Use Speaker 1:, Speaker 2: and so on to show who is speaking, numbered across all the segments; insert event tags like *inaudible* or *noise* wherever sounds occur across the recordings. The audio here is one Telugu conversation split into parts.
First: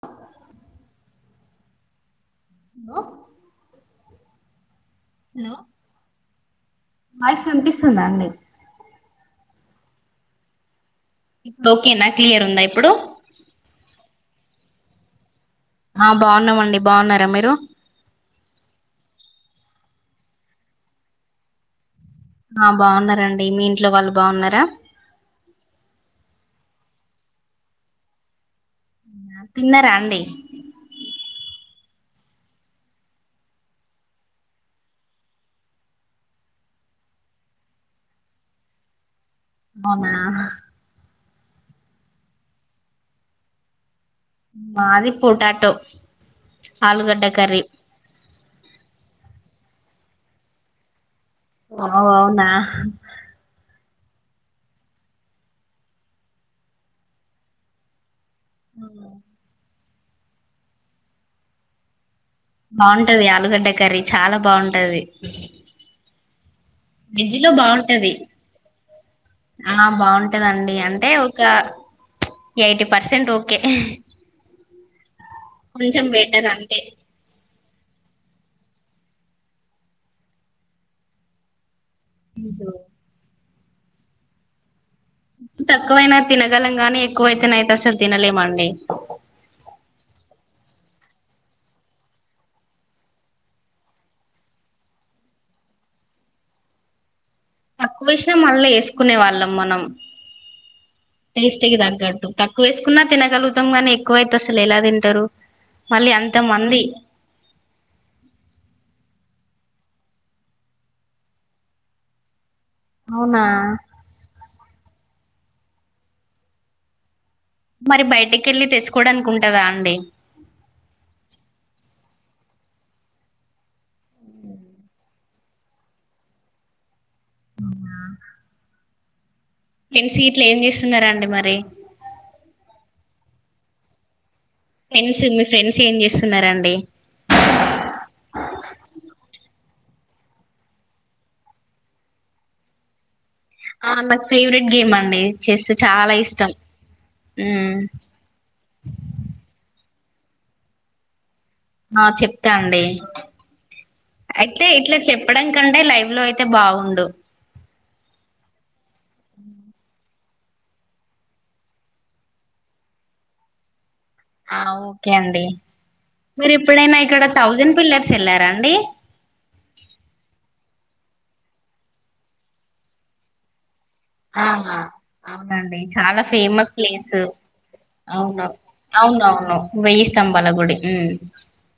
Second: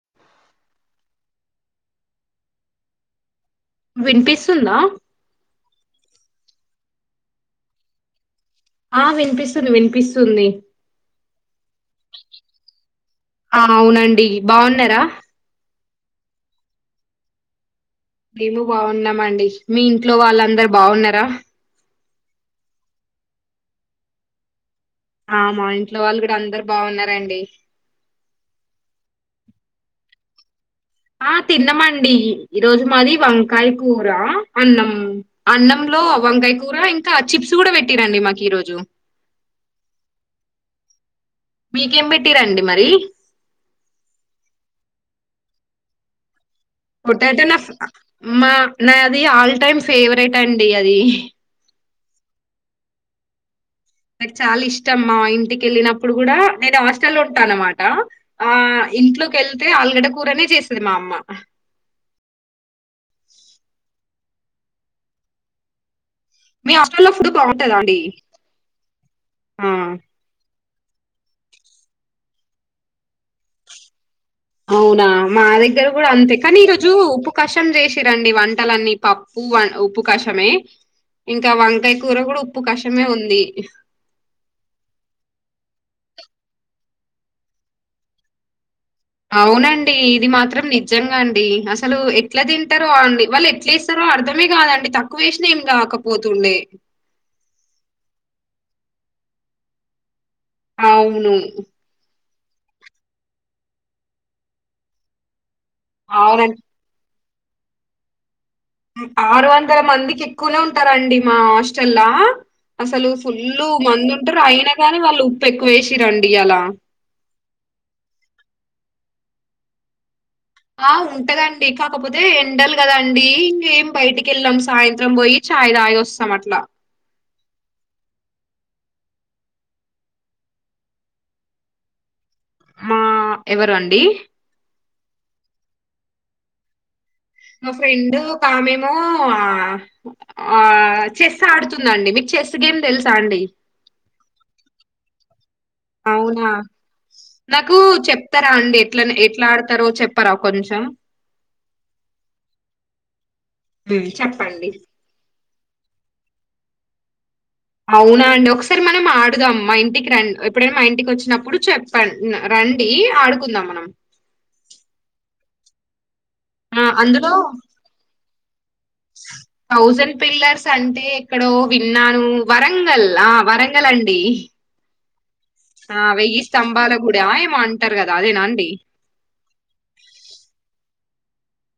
Speaker 1: ఆ హలో
Speaker 2: వినిపిస్తుందా
Speaker 1: వాయిస్ వినిపిస్తుందా అండి మీ
Speaker 2: ఆ వినిపిస్తుంది వినిపిస్తుంది.
Speaker 1: ఇప్పుడు ఓకేనా క్లియర్ ఉందా ఇప్పుడు
Speaker 2: ఆ అవునండి. బాగున్నరా
Speaker 1: ఆ బాగున్నామండి బాగున్నారా మీరు?
Speaker 2: మేమ బాగున్నామ అండి మీ ఇంట్లో వాళ్ళందరు బాగున్నారా
Speaker 1: ఆ బాగున్నారంండి మీ ఇంట్లో వాళ్ళు బాగున్నారా
Speaker 2: ఆ మా ఇంట్లో వాళ్ళు కూడా అందరు బాగున్నారంండి
Speaker 1: తిన్నారా అండి
Speaker 2: ఆ తిన్నామండి ఈరోోజు మాది వంకాయ కూర అన్నం అన్నంలో వంకాయ కూర ఇంకా చిప్స్ కూడా పెట్టిరండి మాకు ఈరోోజు
Speaker 1: అవునా
Speaker 2: మీకేం పెట్టిరండి మరి
Speaker 1: మాది పూటాటం
Speaker 2: కొటాతే నా మా నా అది ఆల్ టైమ్ ఫేవరెట్ అండి అది
Speaker 1: ఓ అవునా
Speaker 2: నాకు చాలా ఇష్టమ్మా ఇంటికి వెళ్ళినప్పుడు కూడా నేను హాస్టల్ లో ఉంటాన అనమాట ఆ ఇంట్లోకి వెళ్తే అల్ ఎక్కడ కూూరనే చేస్తుది మా అమ్మ
Speaker 1: బాగుంటది ఆలుగడ్డ కర్రీ చాలా బాగుంటది
Speaker 2: మీ హాస్టల్లో ఫుడ్
Speaker 1: విడ్జి లో
Speaker 2: బావుంటదా అండి?
Speaker 1: బాగుంటది ఆ బాగుంటదండి అంటే ఒక ఎయిటీ పర్సెంట్ ఓకే
Speaker 2: అవునా మా దగ్గర
Speaker 1: కొంచెం
Speaker 2: కూడా అంతే
Speaker 1: బెటర్
Speaker 2: కానీ ఈ రోజు ఉప్పు కష్టం చేసిరండి వంటలన్నీ పప్పు ఉప్పు కషమే ఇంకా వంకాయ కూర కూడా ఉప్పు కష్టమే ఉంది
Speaker 1: తక్కువైనా తినగలంగానే ఎక్కువైతే అయితే అ సార్ తినలేమండి
Speaker 2: అవునండి ఇది మాత్రం నిజంగా అండి అసలు ఎట్లా తింటారో అండి వాళ్ళు ఎట్లా ఇస్తారో అర్ధమే కాదండి తక్కువ వేసిన ఏం కాకపోతుండే
Speaker 1: తక్కువ వేసినా మళ్ళా వేసుకునే వాళ్ళం మనం
Speaker 2: అవును
Speaker 1: టేస్ట్గ దగ్గంంటటు తక్కువ వేసుకున్నా తినగలుగుాంనీ ఎక్కువ అైతు అసలు ఎలా తింటారు మళ్ళీ అంత
Speaker 2: అవునండి
Speaker 1: మంది
Speaker 2: ఆరు వందల మందికి ఎక్కువనే ఉంటారంండి మా హాస్టల్లా అసలు
Speaker 1: అవునా
Speaker 2: ఫుల్లు మందు ఉంటారు అయిన కాని వాళ్ళు ఉప్పు ఎక్కువేసి రండి అలా
Speaker 1: మరి బయటికి వెళ్ళి తెచ్చుకోవడానికికుంటదా అండి
Speaker 2: ఆ ఉంటదండి కాకపోతే ఎండాలి కదండి ఇంకేం బయటికి వెళ్ళాం సాయంత్రం పోయి చాయ్ తాగి వస్తాం అట్లా
Speaker 1: ఆ ఫ్రెండ్ స ఇట్లు ఏం చేస్తున్నారా అండి మరి
Speaker 2: మా ఎవరు అండి
Speaker 1: ఫ్రెండ్స్ మీ ఫ్రెండ్స్ ఏం చేస్తున్నారండి
Speaker 2: మా ఫ్రెండ్ ఒక ఆమెమో ఆ ఆ చెస్ ఆడుతుందండి మీకు చెస్ గేమ్ తెలుసా అండి
Speaker 1: ఆ నా ఫేవరెట్ గేమ్ అండి చెస్ చాలా
Speaker 2: అవునా
Speaker 1: ఇష్టం ఉమ్
Speaker 2: నాకు చెప్తారా అండి ఎట్ల ఎట్లాడతారో చెప్ తారా కొంచెం
Speaker 1: ఆ చెప్తా అండి
Speaker 2: ఉమ్,
Speaker 1: అయితే
Speaker 2: చెప్పండి
Speaker 1: ఇట్లా చెప్పడం కంటే లైవ్ లో తే బావుండు
Speaker 2: అవునా అండి ఒకసారి మనం ఆడుదాం మా ఇంటికి రన్ ఎప్పుడైనా మా ఇంటికి వచ్చినప్పుడు చెప్పన్ రండి ఆడుకుందాం మనం
Speaker 1: ఆ ఓకే అండి
Speaker 2: ఆ,
Speaker 1: మీరెప్పుడైనా ఇక్కడ
Speaker 2: అందులో
Speaker 1: థౌజండ్ పిల్లర్స్ ఎళ్ళారా అండి
Speaker 2: థౌజండ్ పిల్లర్స్ అంటే ఎక్కడో విన్నాను వరంగల్ ఆ వరంగ్ ల్ అండి
Speaker 1: ఆ అవునండి
Speaker 2: ఆ
Speaker 1: చాలా
Speaker 2: వెయ్యి
Speaker 1: ఫేమస్
Speaker 2: స్తంభాల గుడి
Speaker 1: ప్లేసు
Speaker 2: ఏమో అంటారు కదా అదేనా
Speaker 1: అవును
Speaker 2: అండి
Speaker 1: అవునవును వెయ్యి స్తంభాల గుడి ఉమ్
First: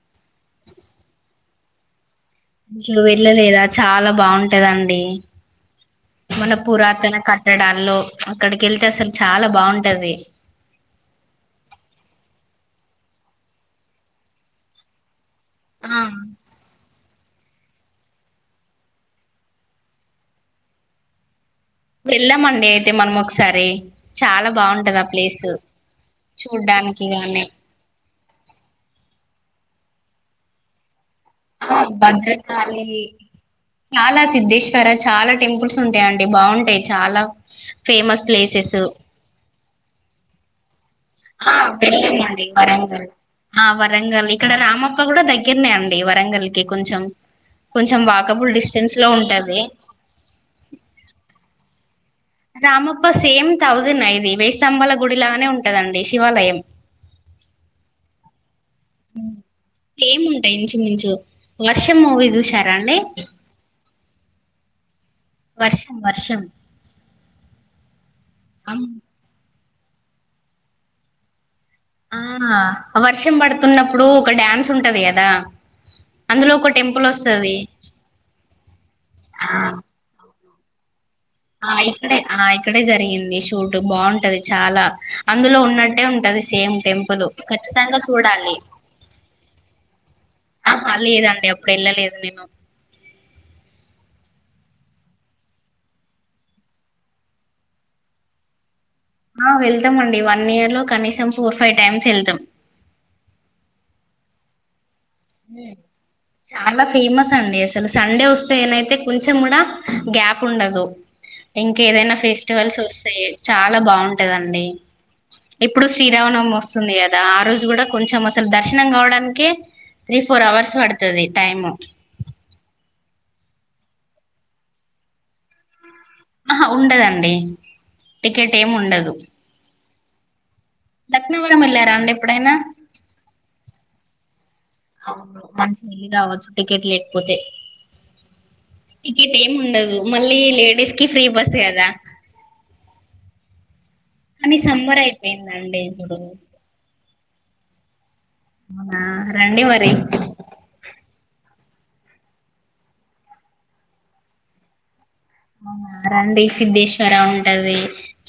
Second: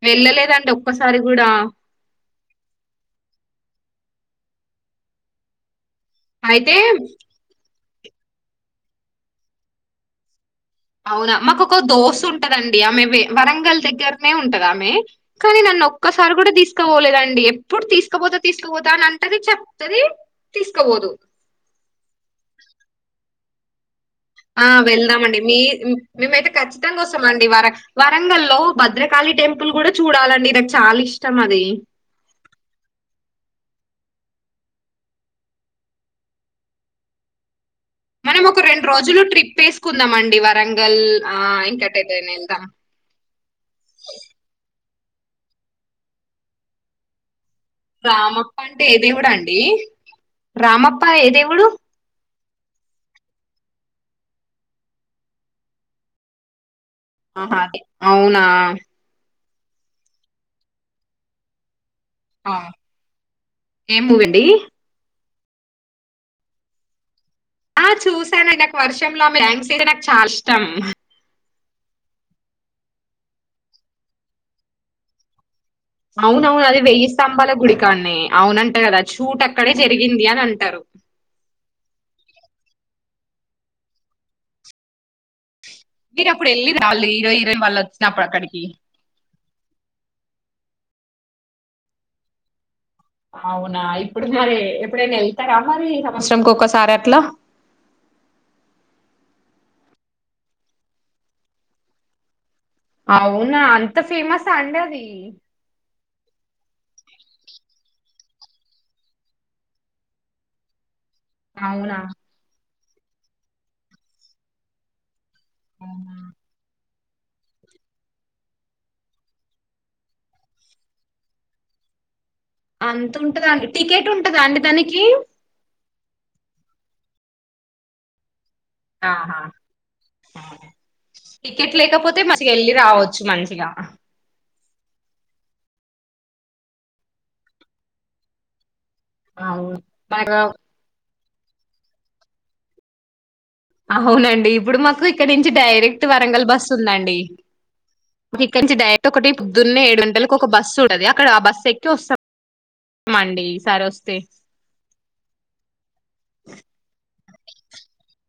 Speaker 2: వెళ్ళలేదండి ఒక్కసారి కూడా
Speaker 1: ఇట్లు వెళ్ళలేదా చాలా బావుంటదండి మన
Speaker 2: అయితే
Speaker 1: పురాతన కట్టడాల్లో అక్కడికెళ్తే అసలు చాలా బావుంటది
Speaker 2: అవునా మాకొక దోస్త్ ఉంటదండి ఆమె వె వరంగల్ దగ్గరనే ఉంటదామె కానీ నన్ను
Speaker 1: ఆ
Speaker 2: ఒక్కసారి కూడా తీస్క్ *unintelligible* పోలేదండి ఎప్పుడు తీసుకపోతా తీసుకోపోతా అని అంటది చెప్తుది తీసుకోపోదు
Speaker 1: వెళ్దామండి అయితే మనం ఒకసారి చాలా
Speaker 2: ఆ
Speaker 1: బాగుంటది
Speaker 2: వెళ్దామండి
Speaker 1: ప్లేస్
Speaker 2: మీ మేమైతే ఖచ్చితంగా
Speaker 1: చూడ్డానికి గాని
Speaker 2: వస్తామండి వర వరంగల్ లో భద్రకాళి టెంపుల్ కూడా చూడాలండి నాకు చాలిష్
Speaker 1: ఆ భద్రకాళి చాలా సిద్దేశ్వర చాలా టెంపుల్స్ ఉంటాయంటడి బావుంటాయి చాలా ఫేమస్
Speaker 2: మనం ఒక
Speaker 1: ప్లేసెస్
Speaker 2: రెండు రోజులు ట్రిప్ వేసుకుందాం అండి వరంగల్ ఆహ్, ఇంకటెటైనా ఎళ్దాం.
Speaker 1: ఆ వరంగల్ ఇక్కడ రా మప్ప కూడా దగ్గరనే అండి వరంగల్ కి కొంచెం కొంచెం వాకబుల్
Speaker 2: రామప్ప అంటే
Speaker 1: డిస్టెన్స్
Speaker 2: ఏ
Speaker 1: లో
Speaker 2: దేవుడు అండి
Speaker 1: ఉంటది
Speaker 2: రామప్ప ఏ దేవుడు
Speaker 1: రామప్ప సేమ్ థౌజండ్ ఆ ఇది వేయి స్ధంభాల గుడి లానే ఉంటదండి శివాలయం
Speaker 2: ఆహా అది అవునా
Speaker 1: మ్ ఏముంటాయి ఇంచుమించు వ ర్షం మూవీ చూశారా అండి
Speaker 2: ఏం మూవండి
Speaker 1: వర్షం వర్షం
Speaker 2: ఆ చూశాను నాకు వర్షంలో *unintelligible* తింటే నాక్ చాలా ఇష్టం.
Speaker 1: ఆ మా వర్షం పడుతున్నప్పుడు ఒక డాన్స్ ఉంటది కదా. అందులో
Speaker 2: అవునవును
Speaker 1: ఒక
Speaker 2: అది వెయ్యి
Speaker 1: టెంపుల్
Speaker 2: స్తంభాల
Speaker 1: వస్తది
Speaker 2: గుడికాడనే అవునంట గదా. షూట్ అక్కడే జరిగిందీ అని అంట్ టారు
Speaker 1: ఆ ఇక్కడే ఆ ఇక్కడే జరిగింది షూట్. బాగుంటది చాలా. అందులో ఉం న్నట్టే ఉంటది
Speaker 2: మీరప్పుడు
Speaker 1: సేమ్
Speaker 2: ఎళ్లిర్రా? వాళ్ళు
Speaker 1: టెంపులు.
Speaker 2: హీరో, హీరోయిన్
Speaker 1: ఖచ్చితంగా
Speaker 2: వాళ్ళొచ్చినప్పుడు
Speaker 1: చూడాలి.
Speaker 2: అక్కడికి?
Speaker 1: ఆహా లేదండి అప్పుడు ఎళ్ళలేదు నేను.
Speaker 2: అవునా ఇప్పుడు మరీ ఎప్పుడైనా వెళ్తరా మరీ సంవత్సరంకి ఒక్కసారి అట్లా.
Speaker 1: ఆ వెళ్తం అండి వన్ ఇయర్ లో కనీసం ఫోర్ ఫై టైమ్స్ ఎళ్తం.
Speaker 2: అవునా అంత ఫేమస్ ఆ అండీ అదీ.
Speaker 1: మీ చాలా ఫేమస్ అండి అసలు, సండే వస్తే ఏనైతే కొంచెం కూడా గ్యాప్ ఉండదు. ఇంకా
Speaker 2: అవునా
Speaker 1: ఏదైనా ఫెస్టివల్స్ వస్ చాలా బాగుంటదండీ. ఇప్పుడు శ్రీరామనవమి వస్ ఉంది గదా ఆ రోజు కూడా కొంచెం అసల్ దర్శనం కావడానికే. త్రీ ఫోర్ హవర్స్ పడ్తది టైము.
Speaker 2: అంత ఉంటదా అండి. టికెట్ ఉంటదా అండి దాననికీ.
Speaker 1: ఆహా ఉండదండి. టిక్కెట్టేం ఉండదు.
Speaker 2: ఆ
Speaker 1: లక్నవరం
Speaker 2: టికెట్
Speaker 1: వెళ్ళారా అండి
Speaker 2: లేకపోతే మంచి
Speaker 1: ఎప్పుడైనా
Speaker 2: ఎళ్ళి రావచ్చు మంచిగా.
Speaker 1: అవును మంచిగా ఎళ్ళి రావచ్చు టికెట్ లేకపోతే. టికెట్ ఏమి
Speaker 2: అవును
Speaker 1: ఉండదు. మళ్ళీ
Speaker 2: బాగా
Speaker 1: లేడీస్ కి ఫ్రీ బస్. సే అదా
Speaker 2: అవునండి. ఇప్పుడు మాకు ఇక్కడ నుంచి
Speaker 1: అయిపోయిందండి
Speaker 2: డైరెక్ట్
Speaker 1: ఇప్పుడు
Speaker 2: వరంగల్ బస్ ఉందండి. ఇక్కడ నుంచి
Speaker 1: అవునా
Speaker 2: డైరెక్ట్ ఒకటి
Speaker 1: రండి
Speaker 2: పొద్దున్నే
Speaker 1: మరి
Speaker 2: ఏడు గంటలకు ఒక బస్సు ఉంటది. అక్కడ ఆ బస్సు ఎక్కి వస్తాంమండి ఈ సారి వస్తే.
Speaker 1: అవునా రండి సిద్దేశ్వర ఆ ఉంటది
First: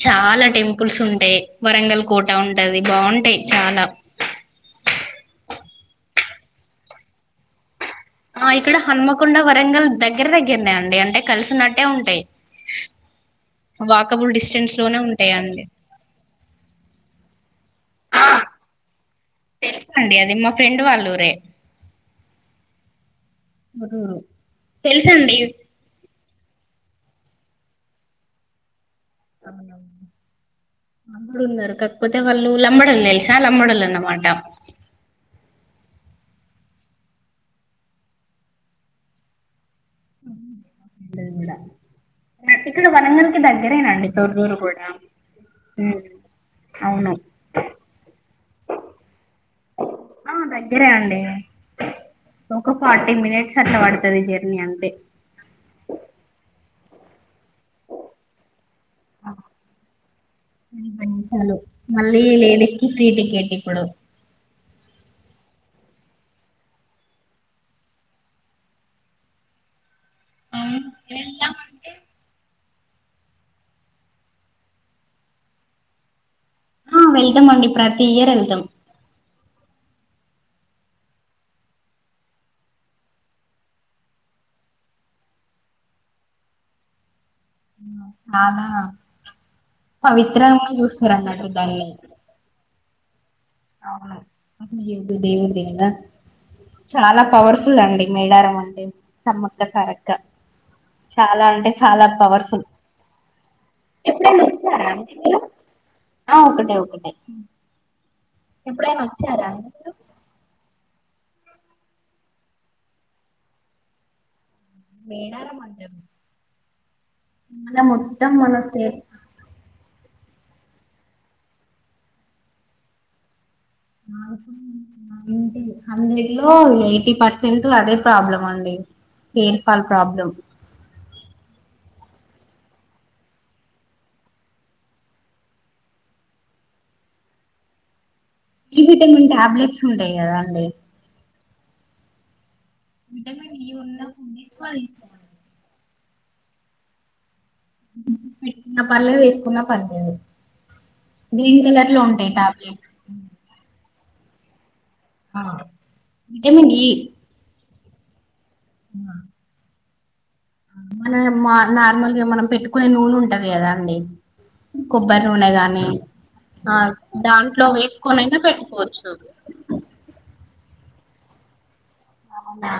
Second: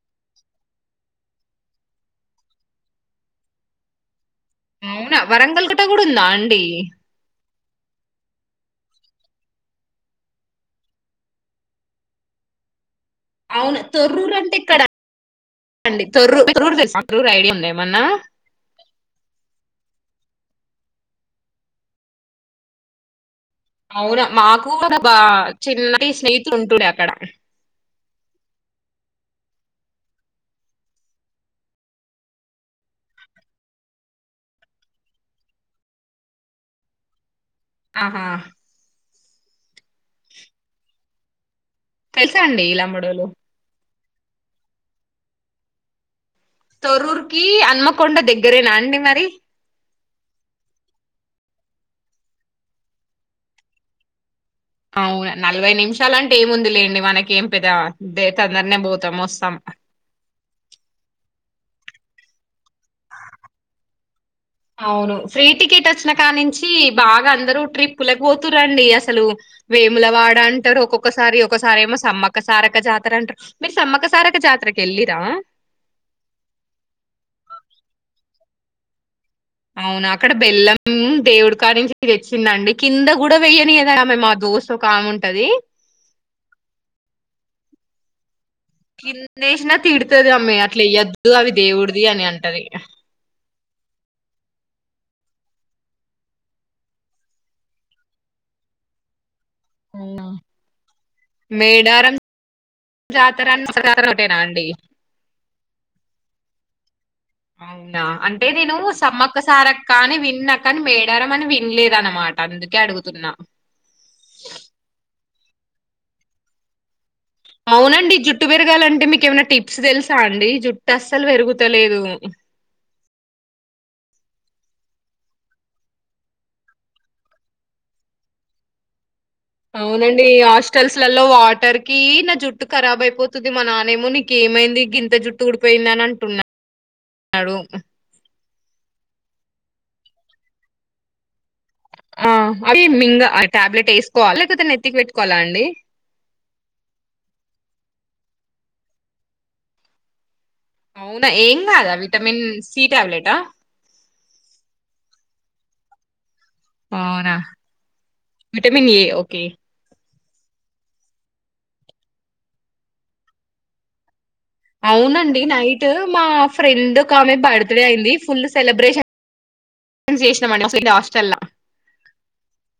Speaker 1: చాలా టెంపుల్స్ ఉంటయి. వరంగల్ కోటా ఉంటది బాగుంటయి చాలా.
Speaker 2: అవునా వరంగల్ కోట కూడా ఉందా అండి.
Speaker 1: ఆ ఇక్కడ హన్మకొండ వరంగల్ దగ్గర దగ్గరనే అండి అంటే కలిసి ఉన్నట్టే ఉంటాయి.
Speaker 2: అవును తొర్రూరు
Speaker 1: వాకబుల్
Speaker 2: అంటే
Speaker 1: డిస్టెన్స్
Speaker 2: ఎక్కడ
Speaker 1: లోనే ఉంటాయండి
Speaker 2: అండి తొర్రూర్ తొర్రూర్ తెల్సా తొర్రూరు ఐడియా ఉందా ఏ మన్నా
Speaker 1: తెలుసండి అది మా ఫ్రెండ్ వాళ్ళురే.
Speaker 2: అవునా మాకు ఒక బా చిన్నటి స్నేహి సంటూడుక్కడ
Speaker 1: అవున అంమడు ఉన్నారు కాకపోతే వాళ్ళు లమ్మడలు తెలిసా లమ్మడలు అన్నమాట
Speaker 2: ఆహా
Speaker 1: నెంగుడా
Speaker 2: తెలుసా అండి
Speaker 1: ఇక్కడ వన
Speaker 2: ఇలమ్మడోలు
Speaker 1: మూలిమలుదగ్గరేనండి దర్ దూరు కూడాడా
Speaker 2: తరూర్కిి అన్మకొండ దగ్గరేనా అండి
Speaker 1: ఆ దగ్గరే అండి ఒక ఫార్టీ మినిట్స్ అట్ట పడుతుంది జ
Speaker 2: అవును నలభై నిమిషాలంటే ఏముందిలేండి మనకి ఏం పెదా డేటా దన్నే పోతం మొస్తాం
Speaker 1: అపోయి చాలు మళ్ళీ లేడస్కిి ఫ్రీ టికెట్ ఇప్పుడు
Speaker 2: అవును ఫ్రీ టికెట్ వచ్చిన కా నుంచి బాగా అందరూ ట్రిప్లకి పోతు రండి అసలు వే ములవాడ అంటారు ఒక్కొక్కసారి ఒకసారి ఏమో సమ్మక్క సారక జాతర అంటారు మీరు సమ్మక సారక్కా జాతరకి వెళ్ళరాా
Speaker 1: ఆ వెళ్దాం అండి ప్రతి ఇయర్ వెళ్దాం
Speaker 2: అవునా అక్కడ బెల్లం దేవుడికా నుంచి తెచ్చిందండి కింద కూడా వెయ్యని కదా ఆమె మా దోస్త్ ఒకాముంటది
Speaker 1: చాలా
Speaker 2: తిన్నేసినా తిడుతది అమ్మ
Speaker 1: పవిత్రంగా
Speaker 2: అట్లా
Speaker 1: చూస్తారు
Speaker 2: ఇయ్యొద్దు
Speaker 1: అన్నట్టు
Speaker 2: అవి
Speaker 1: దాన్ని
Speaker 2: దేవుడిది అని అంటది
Speaker 1: అవును దేవుడిదే గద చాలా పవర్ఫుల్ అండి మేడారం అంటే సమ్మక్క సారక్క
Speaker 2: అవునా!
Speaker 1: చాలా అంటే చాలా
Speaker 2: మేడారం
Speaker 1: పవర్ఫుల్
Speaker 2: జాతర అన్న జాతర ఒకటేనా అండి?
Speaker 1: ఒకటే ఒకటి ఓక
Speaker 2: అవును అంటే నేను సమ్మక్క
Speaker 1: అండి
Speaker 2: సారక్క
Speaker 1: మీరు
Speaker 2: నఅనీ విన్నా కానీ మే గర అని వినలేద అనమాట అందుకే అడుగుతున్నా
Speaker 1: ఏడార మాంటారు
Speaker 2: అవునండి జుట్టు
Speaker 1: స్టేట్
Speaker 2: పెరగాలంటే మీక ఏమైనా టిప్స్ తెలుసు సా అండి జుట్టు అస్సలు పెరుగుతలేదు
Speaker 1: నై హండ్రెడ్ లో ఎయిటీ పర్సెంట్ అదే ప్రాబ్లం అండి హెయిర్ ఫాల్
Speaker 2: అవునండి
Speaker 1: ప్రాబ్లం
Speaker 2: హాస్టల్స్ లలో వాటర్ కీ నా జుట్టు ఖరాబ్ అయిపోతుంది మా నానేమో నీక ఏమైంది గింత జుట్టు ఊడిపోయింద అని అంటున్నా న్నాడు
Speaker 1: డి విటమిన్ టాబ్లెట్స్ ఉంటాయి కదా అండి
Speaker 2: ఆ అ మింగ ఆ
Speaker 1: విటమిన్ ఈ
Speaker 2: టాబ్లెట్
Speaker 1: ఉన్న ఫుడ్
Speaker 2: వేసుకోవాలి లేకపోతే
Speaker 1: ఎక్కువ
Speaker 2: నెత్తికి
Speaker 1: తీసుకోవాలి
Speaker 2: పెట్టుకోవాలా అండి
Speaker 1: పెట్టుకున్న పర్లేదు వేసుకున్న పర్లేదు
Speaker 2: అవునా ఏం
Speaker 1: గ్రీన్ కలర్
Speaker 2: కాదా
Speaker 1: లో ఉంటాయి
Speaker 2: విటమిన్ సి
Speaker 1: టాబ్లెట్స్
Speaker 2: టాబ్లెట్
Speaker 1: హ
Speaker 2: పవునా విటమిన్ ఏ ఓకే
Speaker 1: మన మా నార్మల్గా మనం పెట్టుకునే నూనే ఉంటది కదా అండి కొబ్బరి
Speaker 2: అవునండి
Speaker 1: నూనె
Speaker 2: నైట్
Speaker 1: గాని
Speaker 2: మా
Speaker 1: ఆ
Speaker 2: ఫ్రెండ్ ఆమె
Speaker 1: దాంట్లో
Speaker 2: బర్త్డే అయింది
Speaker 1: వేసుకొనైనా
Speaker 2: ఫుల్ సెలబ్రేషన్
Speaker 1: పెట్టుకోవచ్చు
Speaker 2: అసలకి హస్టెల్లా
Speaker 1: అవునా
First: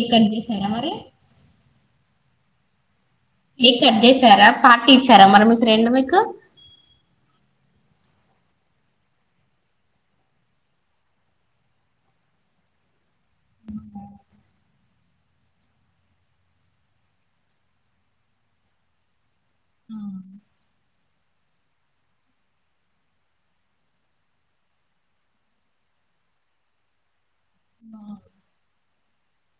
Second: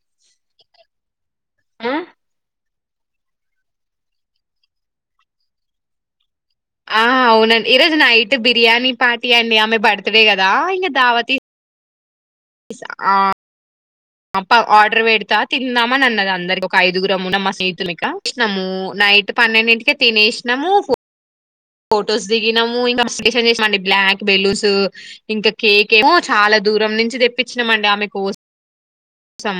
Speaker 1: ఇక్కండి ఎ మరి
Speaker 2: ఆ
Speaker 1: కేక్ కట్ చేసారా పార్టీ ఇచ్చారా మరి మీఫ్రెండ్ మీకు
Speaker 2: ఆ అవునండి ఈరోజు నైట్ బిర్యానీ పార్టీ అండి ఆమె బర్త్డే కదా ఇంకా దావత ఇ ఆ ఆర్డర్ పెడతా తిందామని అన్నది అందరి ఒక ఐదుగురుమ్మున్నా మా స్నేహితునిక ఇచ్చినాము నైట్ పన్నెండింటిక తినేసినాము ఫొటోస్ దిగినాము ఇంకా చేమండి బ్లాక్ బెలూస్ ఇంకా కేక్ ఏమో చాలా దూరం నుంచి తెప్పించినామ అండి ఆమె కో కోసం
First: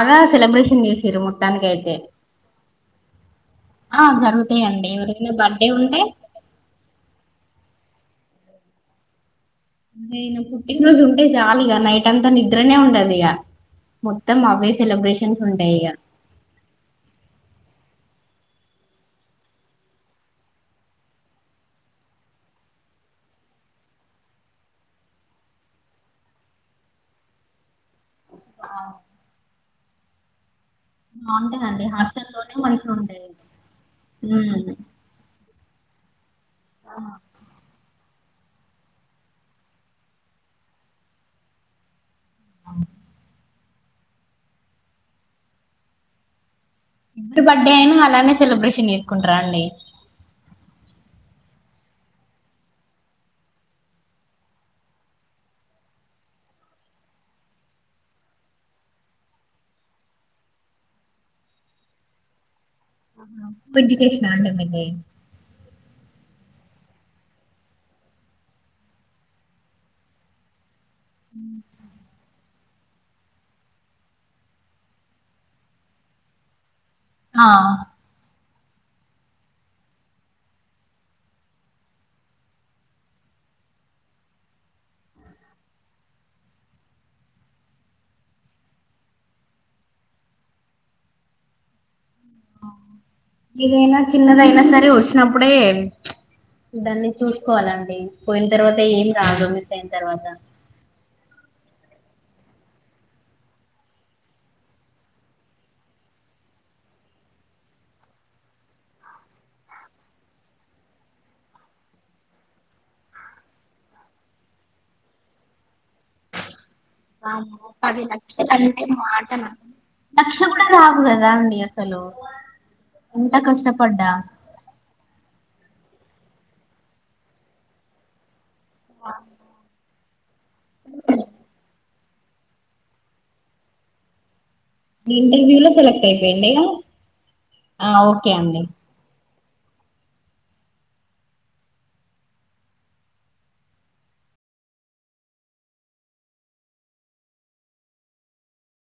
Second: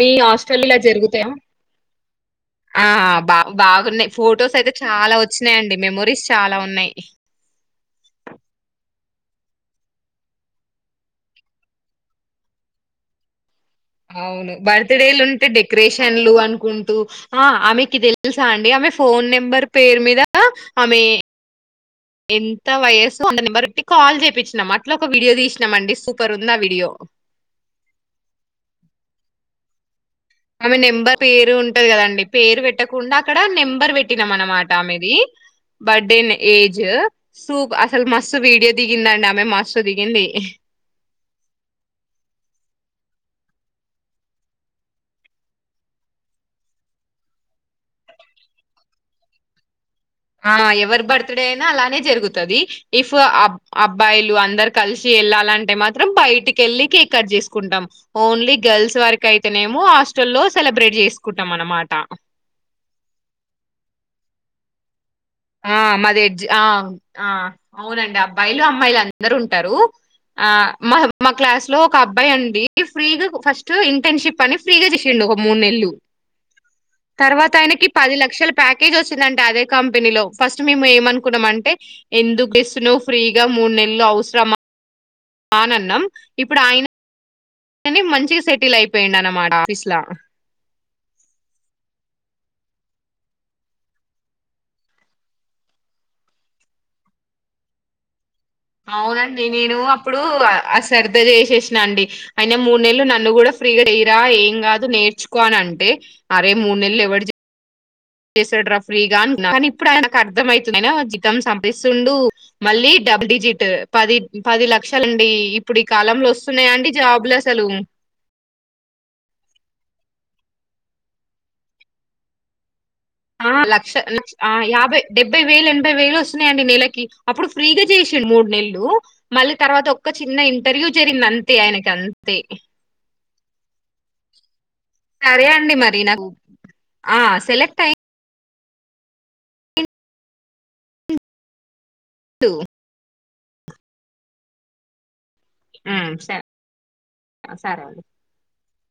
Speaker 2: మీ హాస్టల్
Speaker 1: సెలబ్రేషన్ చేసిరు మొత్తానికి అయితే
Speaker 2: ఆహా బా
Speaker 1: ఆ
Speaker 2: బాగున్నాయి ఫొటోస్ అయితే
Speaker 1: జరుగుతాయండి
Speaker 2: చాలా
Speaker 1: ఎవరిదైనా బర్త్డే
Speaker 2: వచ్చినాయిండి
Speaker 1: ఉంటే
Speaker 2: మెమోరీస్ చాలా ఉన్నాయి
Speaker 1: అదేన పుట్టినరోజు ఉంటే చాలగా నైట్ అంతా నిద్రనే ఉండదు ఇక
Speaker 2: అవును బర్త్డేలు ఉంటే
Speaker 1: ఇగ
Speaker 2: డెకరేషన్లు అనుకుంటూ ఆ ఆమెకి తెలి తెలుసా అండి ఆమె ఫోన్ నెంబర్ పేరు మీద ఆమె ఎంత వయస్సు అ నెంబర్టి కాల్ చేయిచ్చినాం అట్లా ఒక వీడియో తీసినాం అండి సూపర్ ఉండి ఆ వీడియో
Speaker 1: ఆ
Speaker 2: ఆమె నెంబర్ పేరు
Speaker 1: బాగుంటదండి
Speaker 2: ఉంటది కదండి
Speaker 1: హాస్టల్లోనే
Speaker 2: పేరు
Speaker 1: మంచిగా
Speaker 2: పెట్టకుండా
Speaker 1: ఉంటది
Speaker 2: అక్కడ నెంబర్ పెట్టినాం
Speaker 1: ఉమ్
Speaker 2: అనమాట
Speaker 1: ఎవరి
Speaker 2: ఆమెది బడ్డేనే ఏజ సూప్ అసలు మ మసు వీడియో దిగిందండి ఆమె మస్ దిగింది
Speaker 1: అ ఇఫ బర్త్డే అయిన అలానే సెలబ్రేషన్ చేసుకుంటార అండి
Speaker 2: ఆ ఎవరి బర్త్డే అయినా అలానే జరుగుతుంది ఇఫ్ అబ్బాయిలు అందరు కలిసి వెళ్ళాలంటే మాత్రం బయటికి వెళ్ళి కేక్ కట్ చేసుకుంటాం ఓన్లీ గర్ల్స్ వరకు అయితేనేమో హాస్టల్లో సెలబ్రేట్ చేసుకుంటాం అనమాట
Speaker 1: ఇడికేష్ ఆ మీది
Speaker 2: ఆ మాది ఎడ్జ అవునండి అబ్బాయిలు అమ్మాయిలు అందరు ఉంటారు ఆ మా మా క్లాస్ లో ఒక అబ్బాయి అండి ఫ్రీగా ఫస్ట్ ఇంటర్న్షిప్ అని ఫ్రీగా చేసడి ఒక మూడు నెల్లు
Speaker 1: ఆ
Speaker 2: తర్వాత ఆయనకి పది లక్షలు ప్యాకేజ్ వచ్చిందంటడి అదే కంపెనీలో ఫస్ట్ మేము ఏమనుకున్నాం అంటే ఎందుకు ఇస్తున్నావ్ ఫ్రీగా మూడు నెలలు అవసరమా ఆనన్నం ఇప్పుడు ఆయన కానీ మంచిగా సెటిల్ అయిపోయిడు అన్నమాట ఆఫీస్లా
Speaker 1: ఇదైనా చిన్నదయినా సరే వచ్చినప్పుడే దాన్ని చూసుకోవాలండి పోయిన తర్వాత ఏం
Speaker 2: అవునండి
Speaker 1: రాదు మిస్
Speaker 2: నేను
Speaker 1: అయిన
Speaker 2: అప్పుడు
Speaker 1: తర్వాత
Speaker 2: అ శ్రధ చేసేసి అండి అయినా మూడు నెలలు నన్ను కూడా ఫ్రీగా ఏయిరా ఏం కాదు నేర్చుకో అని అంటే, అరే మూడు నెలలు ఎవరి చేసాడు రా ఫ్రీగా అనుకున్నా కానీ ఇప్పుడు ఆకు అర్థం అవుతుంది జితం సంపిస్తుండు మళ్ళీ డబుల్ డిజిట్ పది పది లక్షాల అండి ఇప్పుడు ఈ కాలంలో వస్తు
Speaker 1: బమ పది లక్షల అంటే మాటలు క్ష కూడా రాగు కదా అండి అసలు ఎంత
Speaker 2: ఆ లక్ష
Speaker 1: కష్టపడ్డా
Speaker 2: యాభై డెబ్బై వేలు ఎనభై వేలు వస్త న్నాయండి నెలకి అప్పుడు ఫ్రీగా చేసండు మూడు నెలలు మళ్ళీ తర్వాత ఓ చిన్న ఇంటర్వ్యూ జరిగిందంటే ఆయనకి అంత్ తే సరే
Speaker 1: ఇంటర్వ్యూ లో
Speaker 2: అండి మరి
Speaker 1: సెలెక్ట్
Speaker 2: నాకు
Speaker 1: అయిపోయిడి
Speaker 2: ఆ సెలెక్ట్
Speaker 1: ఓకే అండి
Speaker 2: టు సరే సరే అండి